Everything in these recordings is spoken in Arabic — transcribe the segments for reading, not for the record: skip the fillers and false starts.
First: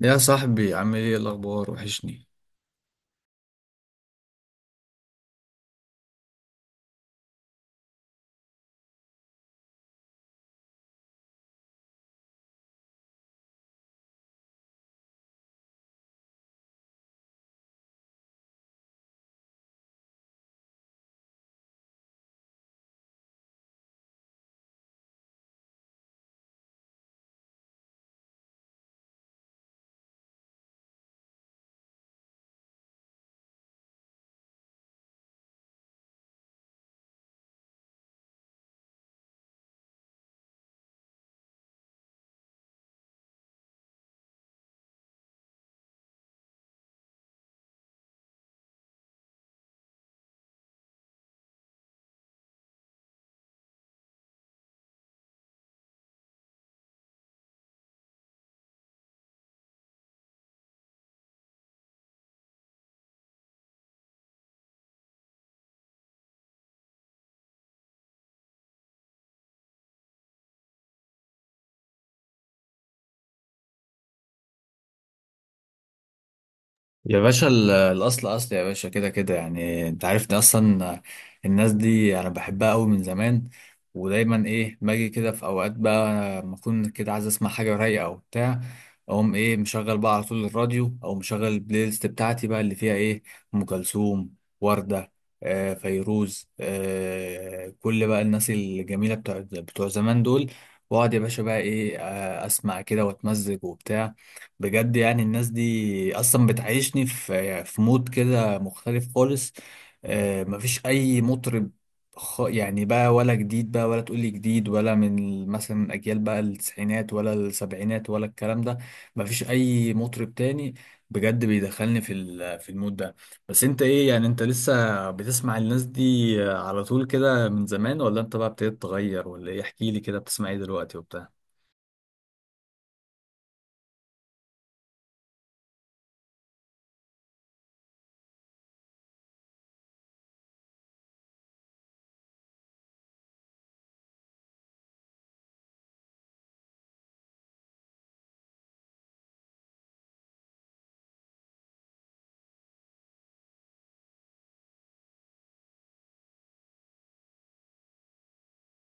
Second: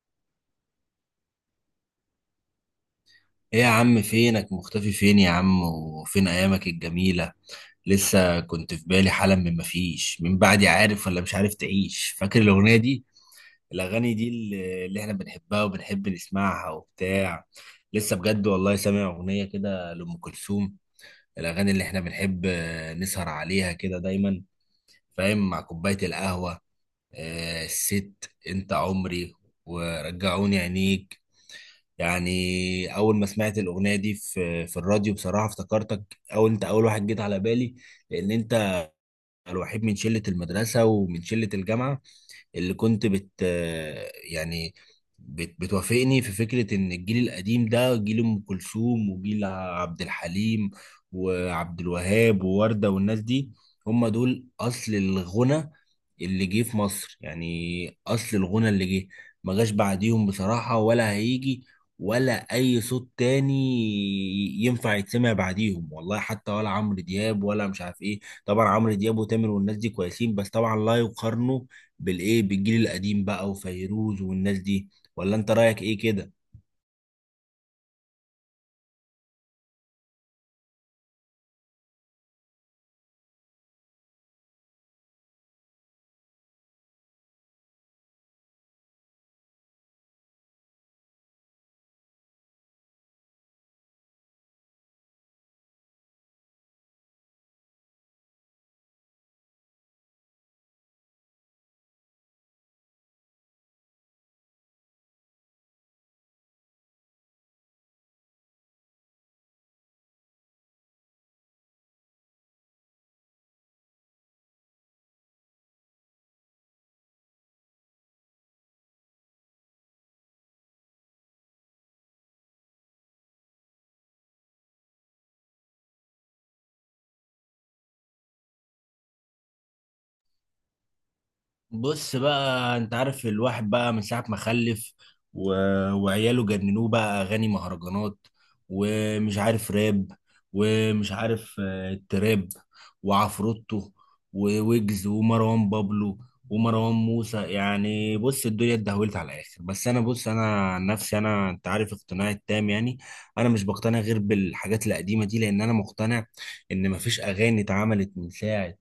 يا صاحبي، عامل ايه؟ الاخبار وحشني. ايه يا عم، فينك؟ مختفي فين يا عم؟ وفين ايامك الجميلة؟ لسه كنت في بالي حالا. مفيش من بعدي، عارف ولا مش عارف تعيش، فاكر الاغنية دي؟ الاغاني دي اللي احنا بنحبها وبنحب نسمعها وبتاع. لسه بجد والله سامع اغنية كده لأم كلثوم. الاغاني اللي احنا بنحب نسهر عليها كده دايما، فاهم؟ مع كوباية القهوة. الست، انت عمري، ورجعوني عينيك. يعني اول ما سمعت الاغنيه دي في الراديو، بصراحه افتكرتك، او انت اول واحد جيت على بالي. لان انت الوحيد من شله المدرسه ومن شله الجامعه اللي كنت يعني بتوافقني في فكرة إن الجيل القديم ده جيل أم كلثوم وجيل عبد الحليم وعبد الوهاب ووردة والناس دي. هم دول أصل الغنى اللي جه في مصر، يعني أصل الغنى اللي جه ما جاش بعديهم بصراحة، ولا هيجي ولا أي صوت تاني ينفع يتسمع بعديهم والله، حتى ولا عمرو دياب ولا مش عارف إيه. طبعا عمرو دياب وتامر والناس دي كويسين، بس طبعا لا يقارنوا بالايه، بالجيل القديم بقى وفيروز والناس دي. ولا انت رايك ايه كده؟ يا باشا، الأصل أصل يا باشا، كده كده يعني، أنت عارف ده أصلا. الناس دي أنا بحبها أوي من زمان، ودايما إيه، باجي كده في أوقات بقى لما أكون كده عايز أسمع حاجة رايقة أو بتاع. أقوم إيه، مشغل بقى على طول الراديو، أو مشغل البلاي ليست بتاعتي بقى اللي فيها إيه، أم كلثوم، وردة، آه فيروز، آه، كل بقى الناس الجميلة بتوع بتوع زمان دول. وأقعد يا باشا بقى إيه، آه، أسمع كده وأتمزج وبتاع. بجد يعني الناس دي اصلا بتعيشني في مود كده مختلف خالص. مفيش اي مطرب، يعني بقى، ولا جديد بقى ولا تقولي جديد، ولا من مثلا اجيال بقى التسعينات ولا السبعينات ولا الكلام ده. مفيش اي مطرب تاني بجد بيدخلني في المود ده. بس انت ايه يعني؟ انت لسه بتسمع الناس دي على طول كده من زمان، ولا انت بقى ابتديت تغير ولا ايه؟ احكي لي كده بتسمع ايه دلوقتي وبتاع. بص بقى، انت عارف الواحد بقى من ساعة ما خلف و... وعياله جننوه بقى، اغاني مهرجانات ومش عارف راب ومش عارف تراب وعفروتو وويجز ومروان بابلو ومروان موسى. يعني بص، الدنيا اتدهولت على الاخر. بس انا، بص انا عن نفسي، انا انت عارف اقتناعي التام يعني. انا مش بقتنع غير بالحاجات القديمة دي، لان انا مقتنع ان مفيش اغاني اتعملت من ساعة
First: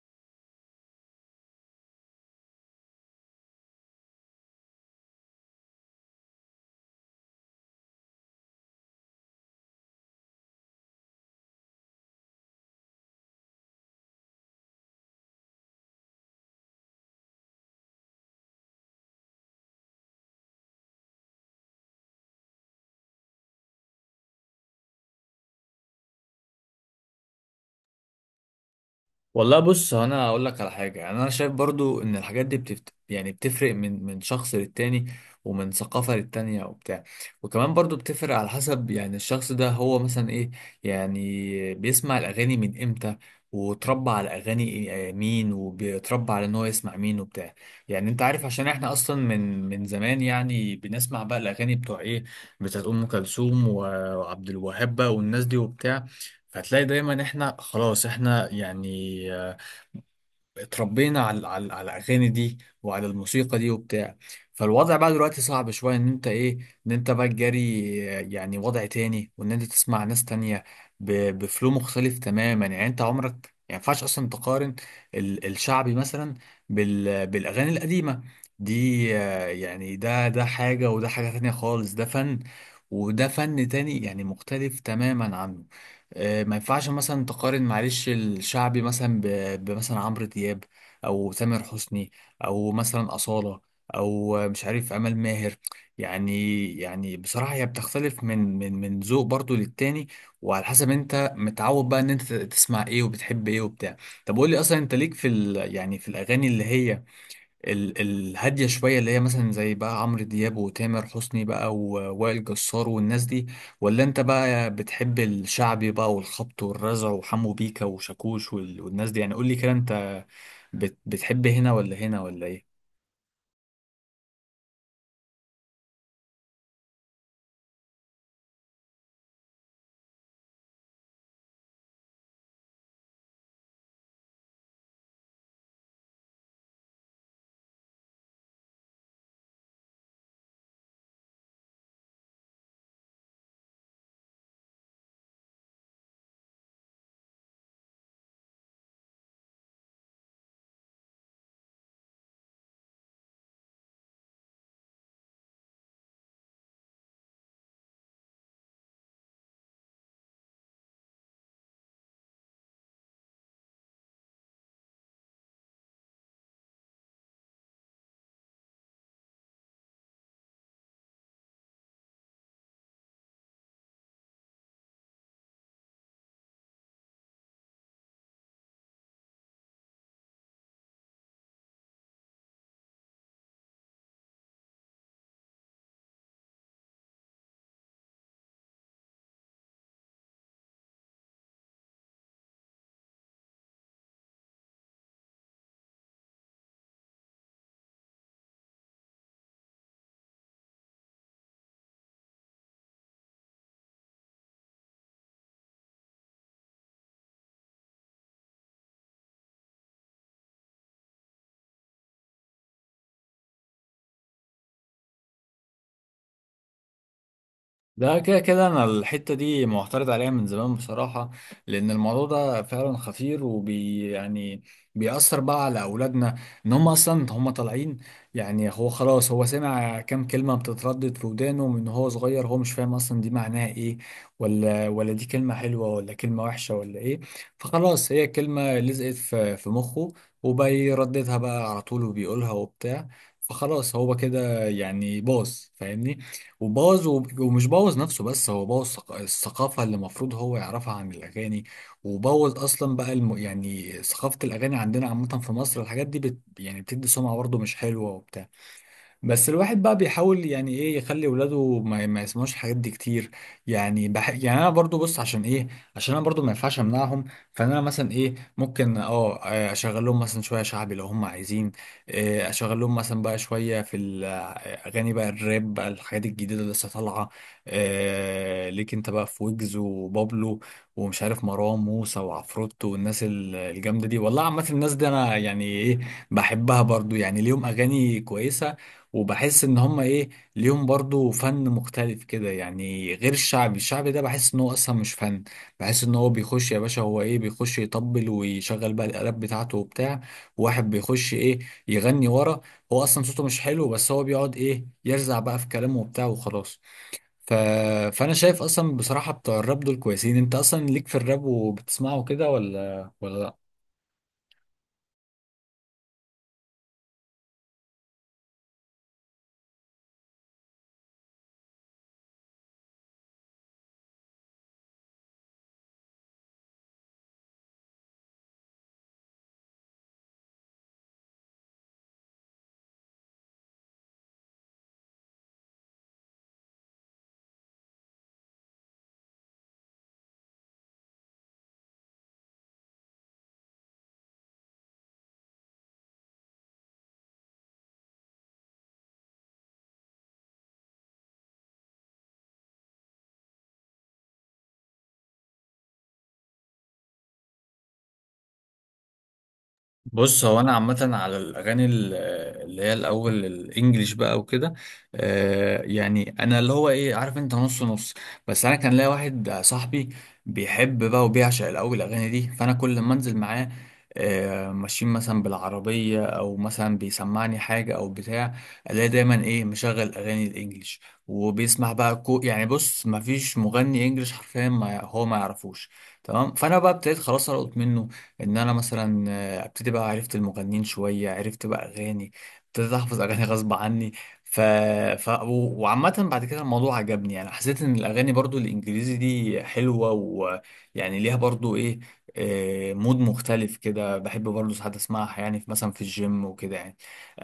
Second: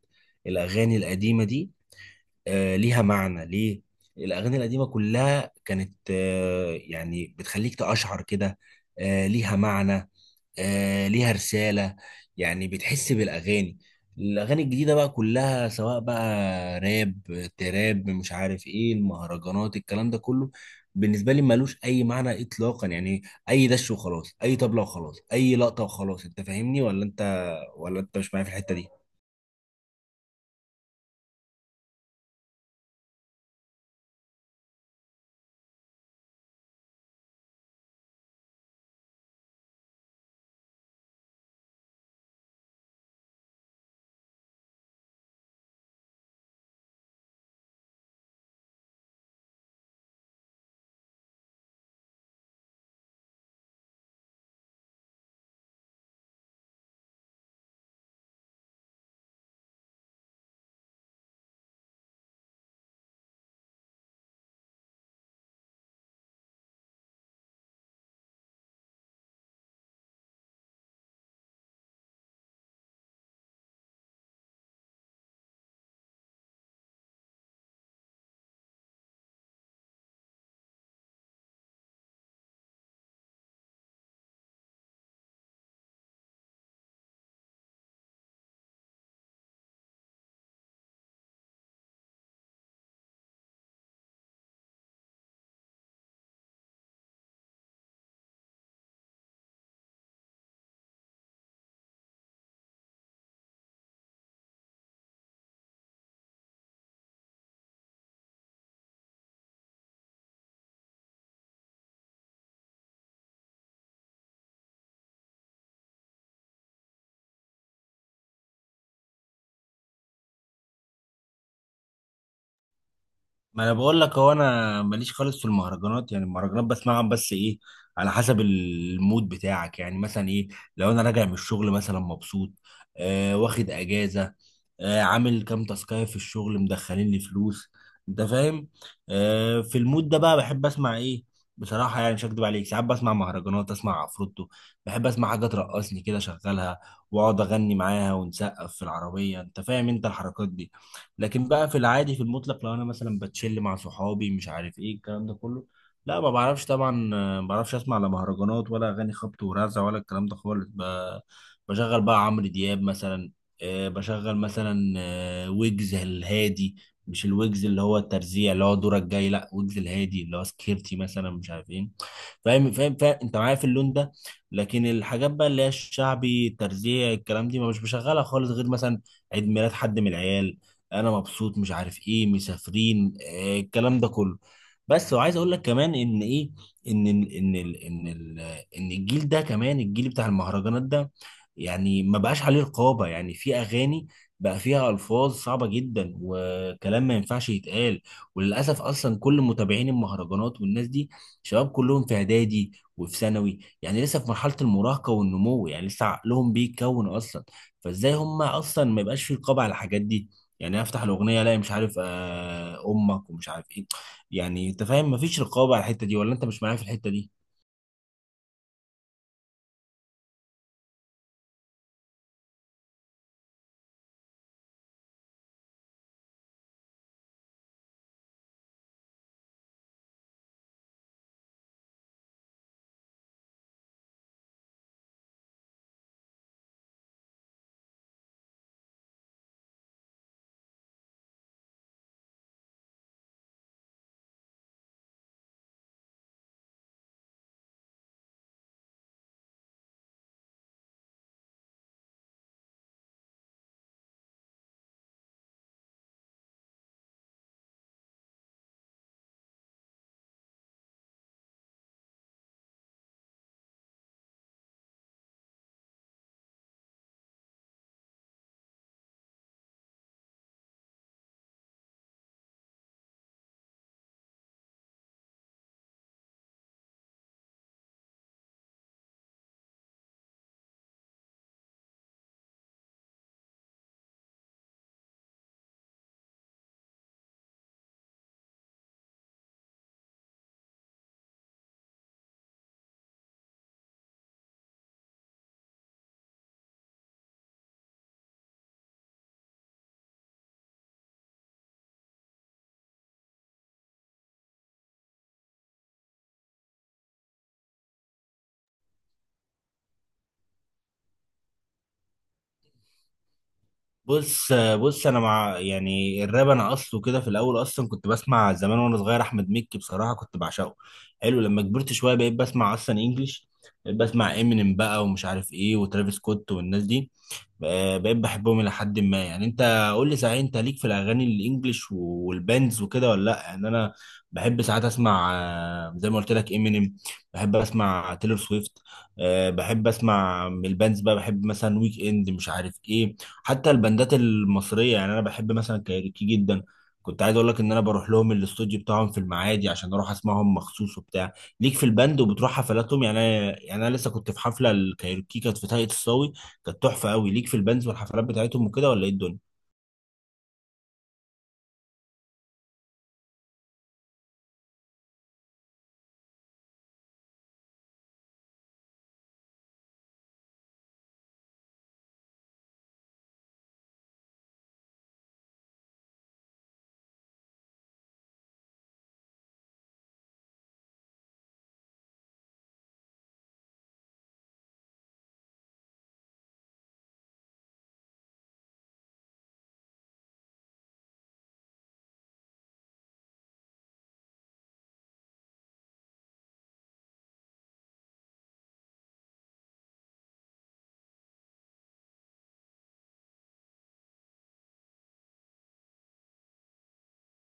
الاغاني القديمة دي. ليها معنى ليه؟ الاغاني القديمه كلها كانت يعني بتخليك تقشعر كده. ليها معنى، ليها رساله، يعني بتحس بالاغاني. الاغاني الجديده بقى كلها، سواء بقى راب، تراب، مش عارف ايه، المهرجانات، الكلام ده كله، بالنسبه لي ملوش اي معنى اطلاقا يعني. اي دش وخلاص، اي طبله وخلاص، اي لقطه وخلاص. انت فاهمني ولا انت مش معايا في الحته دي؟ والله بص، هو انا اقول لك على حاجه، يعني انا شايف برضو ان الحاجات دي يعني بتفرق من شخص للتاني، ومن ثقافه للتانيه وبتاع. وكمان برضو بتفرق على حسب، يعني الشخص ده هو مثلا ايه؟ يعني بيسمع الاغاني من امتى، وتربى على اغاني آه، مين، وبيتربى على ان هو يسمع مين وبتاع. يعني انت عارف، عشان احنا اصلا من زمان يعني بنسمع بقى الاغاني بتوع ايه، بتاعت ام كلثوم وعبد الوهاب بقى والناس دي وبتاع. فتلاقي دايما احنا خلاص احنا يعني، آه، اتربينا على على الاغاني دي، وعلى الموسيقى دي وبتاع. فالوضع بقى دلوقتي صعب شويه، ان انت ايه، ان انت بقى تجاري، آه، يعني وضع تاني، وان انت تسمع ناس تانية بفلو مختلف تماما. يعني انت عمرك يعني ما ينفعش اصلا تقارن الشعبي مثلا بالاغاني القديمه دي. آه، يعني ده ده حاجه وده حاجه تانية خالص، ده فن وده فن تاني يعني مختلف تماما عنه. آه، ما ينفعش مثلا تقارن، معلش، الشعبي مثلا بمثلا عمرو دياب، او تامر حسني، او مثلا أصالة، او آه، مش عارف، امال ماهر يعني. يعني بصراحة هي بتختلف من ذوق برضو للتاني، وعلى حسب انت متعود بقى ان انت تسمع ايه وبتحب ايه وبتاع. طب قول لي اصلا، انت ليك في ال، يعني في الاغاني اللي هي الهادية شوية، اللي هي مثلا زي بقى عمرو دياب وتامر حسني بقى ووائل جسار والناس دي، ولا انت بقى بتحب الشعبي بقى والخبط والرزع وحمو بيكا وشاكوش والناس دي؟ يعني قول لي كده، انت بتحب هنا ولا هنا ولا ايه؟ ما انا بقول لك، هو انا ماليش خالص في المهرجانات. يعني المهرجانات بسمعها، بس ايه؟ على حسب المود بتاعك. يعني مثلا ايه، لو انا راجع من الشغل مثلا مبسوط، واخد اجازه، عامل كام تاسكايه في الشغل، مدخلين لي فلوس، انت فاهم؟ في المود ده بقى بحب اسمع ايه؟ بصراحه، يعني مش هكدب عليك، ساعات بسمع مهرجانات، اسمع عفروتو. بحب اسمع حاجه ترقصني كده، اشغلها واقعد اغني معاها ونسقف في العربيه، انت فاهم انت الحركات دي؟ لكن بقى في العادي، في المطلق، لو انا مثلا بتشل مع صحابي مش عارف ايه الكلام ده كله، لا، ما بعرفش طبعا. ما بعرفش اسمع لا مهرجانات ولا اغاني خبط ورزع ولا الكلام ده خالص. بشغل بقى عمرو دياب مثلا. بشغل مثلا ويجز الهادي. مش الويجز اللي هو الترزيع اللي هو دورك جاي، لا، ويجز الهادي اللي هو سكيرتي مثلا مش عارف ايه. فاهم فاهم فاهم، انت معايا في اللون ده؟ لكن الحاجات بقى اللي هي الشعبي، الترزيع، الكلام دي ما مش بشغلها خالص غير مثلا عيد ميلاد حد من العيال، انا مبسوط مش عارف ايه مسافرين الكلام ده كله. بس وعايز اقول لك كمان ان ايه، ان ال- ان ال ان ال ان الجيل ده كمان، الجيل بتاع المهرجانات ده، يعني ما بقاش عليه رقابة. يعني في اغاني بقى فيها الفاظ صعبة جدا وكلام ما ينفعش يتقال. وللاسف اصلا كل متابعين المهرجانات والناس دي شباب كلهم في اعدادي وفي ثانوي، يعني لسه في مرحلة المراهقة والنمو، يعني لسه عقلهم بيتكون اصلا. فازاي هم اصلا ما يبقاش في رقابة على الحاجات دي؟ يعني أنا افتح الاغنيه الاقي مش عارف امك ومش عارف ايه. يعني انت فاهم؟ مفيش رقابه على الحته دي ولا انت مش معايا في الحته دي؟ ده كده كده انا الحته دي معترض عليها من زمان بصراحه، لان الموضوع ده فعلا خطير، يعني بيأثر بقى على اولادنا. ان هم اصلا هم طالعين، يعني هو خلاص، هو سمع كام كلمه بتتردد في ودانه من هو صغير، هو مش فاهم اصلا دي معناها ايه، ولا دي كلمه حلوه ولا كلمه وحشه ولا ايه. فخلاص هي كلمه لزقت في مخه، وبيرددها بقى على طول وبيقولها وبتاع. فخلاص هو كده يعني باظ، فاهمني؟ وبوظ، ومش بوظ نفسه بس، هو بوظ الثقافة اللي المفروض هو يعرفها عن الأغاني، وبوظ أصلا بقى يعني ثقافة الأغاني عندنا عامة في مصر. الحاجات دي يعني بتدي سمعة برضه مش حلوة وبتاع. بس الواحد بقى بيحاول يعني ايه يخلي ولاده ما يسمعوش الحاجات دي كتير. يعني يعني انا برضو بص عشان ايه، عشان انا برضو ما ينفعش امنعهم. أنا مثلا ايه، ممكن آه، اشغل لهم مثلا شويه شعبي لو هم عايزين. آه، اشغل لهم مثلا بقى شويه في الاغاني بقى الراب بقى، الحاجات الجديده اللي لسه طالعه. آه، ليك انت بقى في ويجز وبابلو، ومش عارف مروان موسى وعفروتو والناس الجامده دي. والله عامه الناس دي انا يعني ايه، بحبها برضو، يعني ليهم اغاني كويسه، وبحس ان هم ايه، ليهم برضو فن مختلف كده يعني. غير الشعبي، الشعبي ده بحس ان هو اصلا مش فن، بحس ان هو بيخش يا باشا هو ايه، بيخش يطبل ويشغل بقى الالات بتاعته وبتاع، واحد بيخش ايه يغني ورا، هو اصلا صوته مش حلو، بس هو بيقعد ايه يرزع بقى في كلامه وبتاع وخلاص. ف... فانا شايف اصلا بصراحة بتوع الراب دول كويسين. انت اصلا ليك في الراب وبتسمعه كده ولا لا؟ بص انا مع يعني الراب، انا اصله كده في الاول اصلا كنت بسمع زمان وانا صغير احمد مكي بصراحه كنت بعشقه، حلو. لما كبرت شويه بقيت بسمع اصلا انجليش. بقيت بسمع امينيم بقى ومش عارف ايه وترافيس سكوت والناس دي. بقى- بقيت بحبهم الى حد ما. يعني انت قول لي صحيح، انت ليك في الاغاني الانجليش والباندز وكده ولا لا؟ يعني انا بحب ساعات اسمع زي ما قلت لك امينيم، بحب اسمع تيلور سويفت، بحب اسمع من الباندز بقى، بحب مثلا ويك اند مش عارف ايه. حتى البندات المصريه يعني انا بحب مثلا كايروكي جدا. كنت عايز اقول لك ان انا بروح لهم الاستوديو بتاعهم في المعادي عشان اروح اسمعهم مخصوص وبتاع. ليك في البند وبتروح حفلاتهم؟ يعني انا لسه كنت في حفله الكايروكي، كانت في طاقية الصاوي، كانت تحفه قوي. ليك في البندز والحفلات بتاعتهم وكده، ولا ايه الدنيا؟ بص هو انا عامه على الاغاني اللي هي الاول الانجليش بقى وكده، آه، يعني انا اللي هو ايه، عارف انت، نص نص. بس انا كان ليا واحد صاحبي بيحب بقى وبيعشق الاول الاغاني دي، فانا كل ما انزل معاه، آه، ماشيين مثلا بالعربيه او مثلا بيسمعني حاجه او بتاع، الاقي دايما ايه، مشغل اغاني الانجليش، وبيسمع بقى كو، يعني بص ما فيش مغني انجليش حرفيا ما هو ما يعرفوش. تمام. فانا بقى ابتديت خلاص القط منه، ان انا مثلا ابتدي بقى، عرفت المغنيين شوية، عرفت بقى أغاني، ابتديت أحفظ أغاني غصب عني. ف... وعامة بعد كده الموضوع عجبني، يعني حسيت إن الأغاني برضو الإنجليزي دي حلوة، ويعني ليها برضو إيه، آه، مود مختلف كده. بحب برضو ساعات أسمعها يعني، في مثلا في الجيم وكده يعني.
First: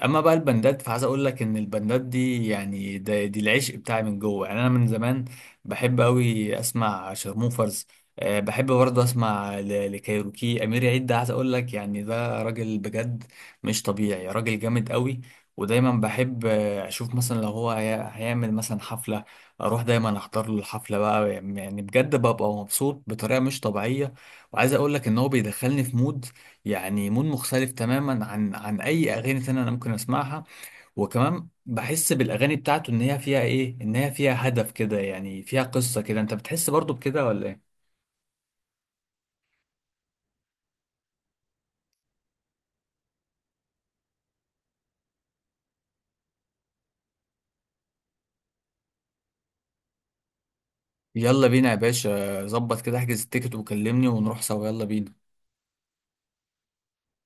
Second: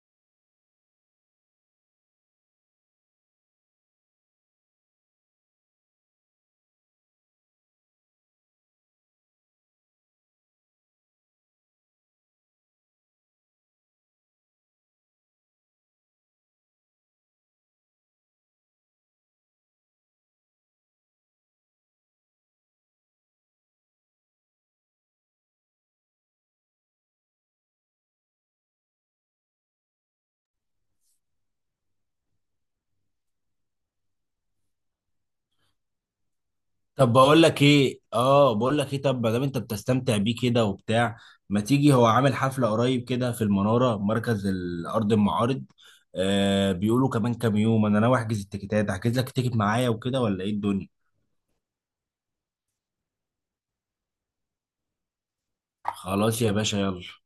أما بقى البندات فعايز أقول لك إن البندات دي يعني ده دي العشق بتاعي من جوه، يعني أنا من زمان بحب أوي أسمع شارموفرز. أه بحب برضه اسمع لكايروكي. امير عيد ده عايز اقول لك يعني ده راجل بجد مش طبيعي، راجل جامد قوي. ودايما بحب آه، اشوف مثلا لو هو هيعمل مثلا حفلة، اروح دايما احضر له الحفلة بقى، يعني بجد ببقى مبسوط بطريقة مش طبيعية. وعايز اقول لك ان هو بيدخلني في مود، يعني مود مختلف تماما عن اي اغاني تانية انا ممكن اسمعها. وكمان بحس بالاغاني بتاعته ان هي فيها ايه، ان هي فيها هدف كده يعني، فيها قصة كده، انت بتحس برضه طب بكده بقول ولا لك إيه؟ ايه اه بقول لك ايه طب ما دام انت بتستمتع بيه كده وبتاع، ما تيجي؟ هو عامل حفله قريب كده في المناره مركز الارض المعارض. بيقولوا كمان كام يوم، انا ناوي احجز التيكيتات، احجز لك التيكت معايا وكده ولا ايه الدنيا؟ يلا بينا يا باشا، ظبط كده، احجز التيكت وكلمني ونروح سوا، يلا بينا. خلاص يا باشا، يلا.